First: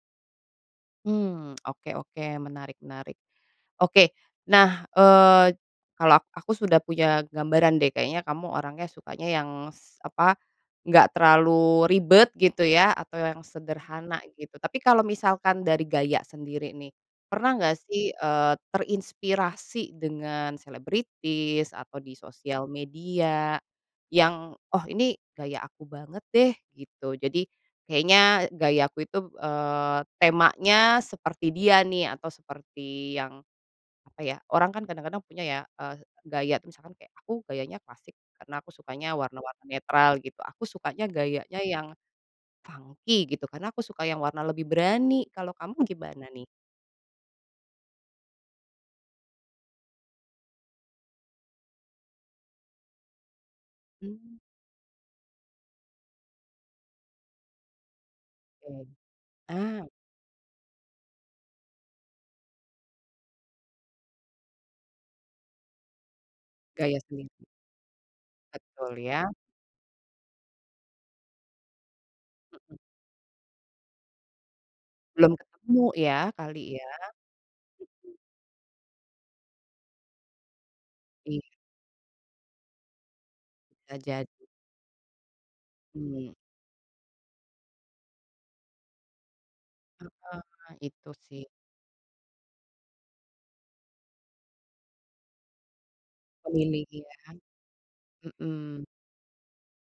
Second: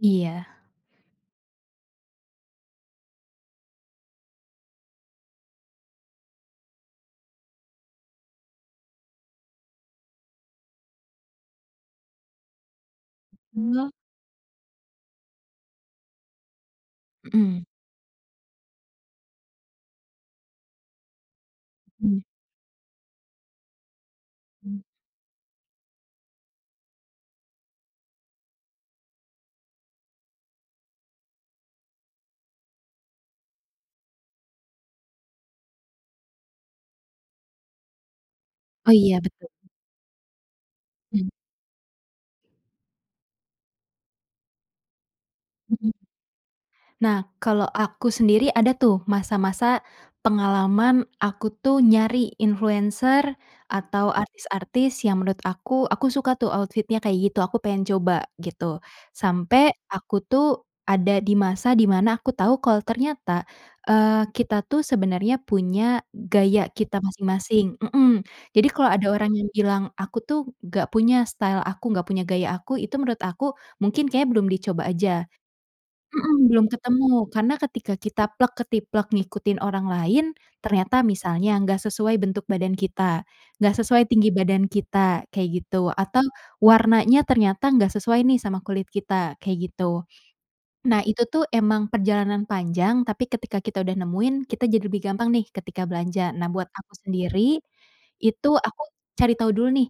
Iya. Mmm, oke oke menarik menarik, oke nah, eee, kalau ak aku sudah punya gambaran deh kayaknya kamu orangnya sukanya yang s apa, enggak terlalu ribet gitu ya atau yang [unintelligible] sederhana gitu tapi kalau misalkan dari gaya sendiri nih, pernah Mhm. enggak sih, eee, terinspirasi dengan selebritis atau di Mmm. sosial media, yang Mmm. oh ini gaya aku banget deh gitu jadi, kayaknya gaya aku itu, eee, temanya seperti dia nih atau seperti yang, apa ya orang kan kadang-kadang punya ya, eee, gaya tuh misalkan kayak aku gayanya klasik karena aku Oh sukanya iya warna-warna betul. netral gitu aku sukanya Mmm. gayanya yang, funky gitu karena aku suka yang warna lebih berani kalau kamu Mhm. gimana nih? Nah kalo aku sendiri ada tuh masa-masa, pengalaman aku tuh nyari influencer, atau Mmm. artis-artis yang menurut aku aku suka tuh outfit-nya kayak gitu aku pengen coba gitu, Oke, sampe ah. aku tuh ada di masa di mana aku tahu kalau ternyata, eee, kita tuh sebenarnya punya gaya Gaya kita sendiri. masing-masing, mhm, jadi kalau Betul ada ya. orang yang bilang aku tuh gak punya style aku gak punya gaya Mhm. aku itu menurut aku mungkin kayaknya belum dicoba aja, Belum ketemu ya mhm, belum kali ya. ketemu karena ketika kita plek-ketiplek ngikutin orang lain, ternyata Iya. misalnya nggak sesuai bentuk badan kita, nggak Bisa sesuai tinggi jadi. badan kita kayak gitu atau Mmm. warnanya ternyata nggak sesuai nih sama kulit kita kayak gitu, Heeh, nah itu itu tuh sih. emang perjalanan panjang tapi ketika kita udah nemuin kita jadi lebih gampang nih ketika belanja nah buat aku Pemilihan, sendiri, itu aku mhm. cari tahu dulu nih,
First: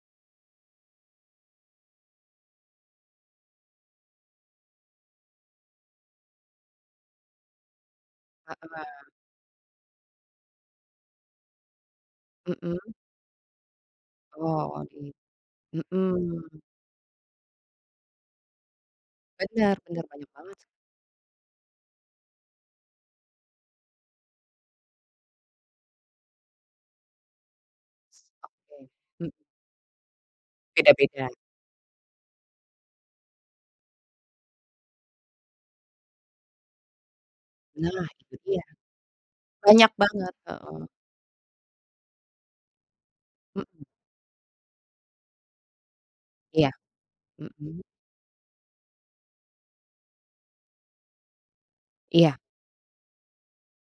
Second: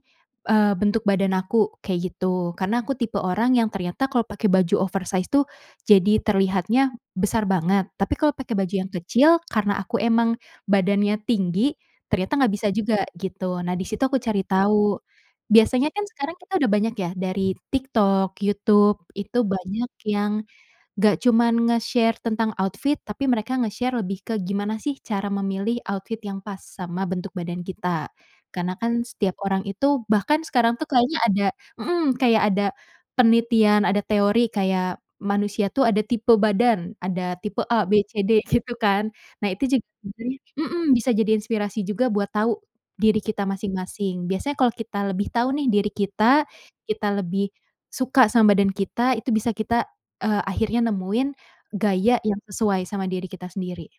eee, bentuk badan aku kayak gitu karena aku tipe orang yang ternyata kalau pakai baju oversize tuh, jadi terlihatnya besar banget tapi kalau pakai baju yang Heeh. kecil karena aku emang badannya tinggi, ternyata nggak bisa Mhm. juga gitu nah di situ aku cari Oh tahu, gi biasanya kan sekarang kita mhm. udah banyak ya dari TikTok, YouTube itu Bener banyak bener banyak yang, banget. nggak cuman nge-share tentang outfit tapi mereka nge-share lebih ke gimana sih cara memilih outfit yang pas sama bentuk badan kita, karena Oke, kan mmm. setiap orang itu bahkan sekarang tuh kayaknya Beda-beda. ada, mhm, kayak ada, penelitian ada teori kayak manusia tuh ada tipe badan ada tipe A, B, Nah C, itu D dia, gitu kan nah itu juga banyak banget, sebenarnya, heeh. mhm, bisa jadi inspirasi juga buat tahu, diri kita Mhm. masing-masing biasanya kalau kita lebih tahu nih diri kita Iya, kita lebih, mhm. suka sama badan kita itu bisa kita, eee, akhirnya nemuin, gaya Iya. yang sesuai sama diri kita sendiri.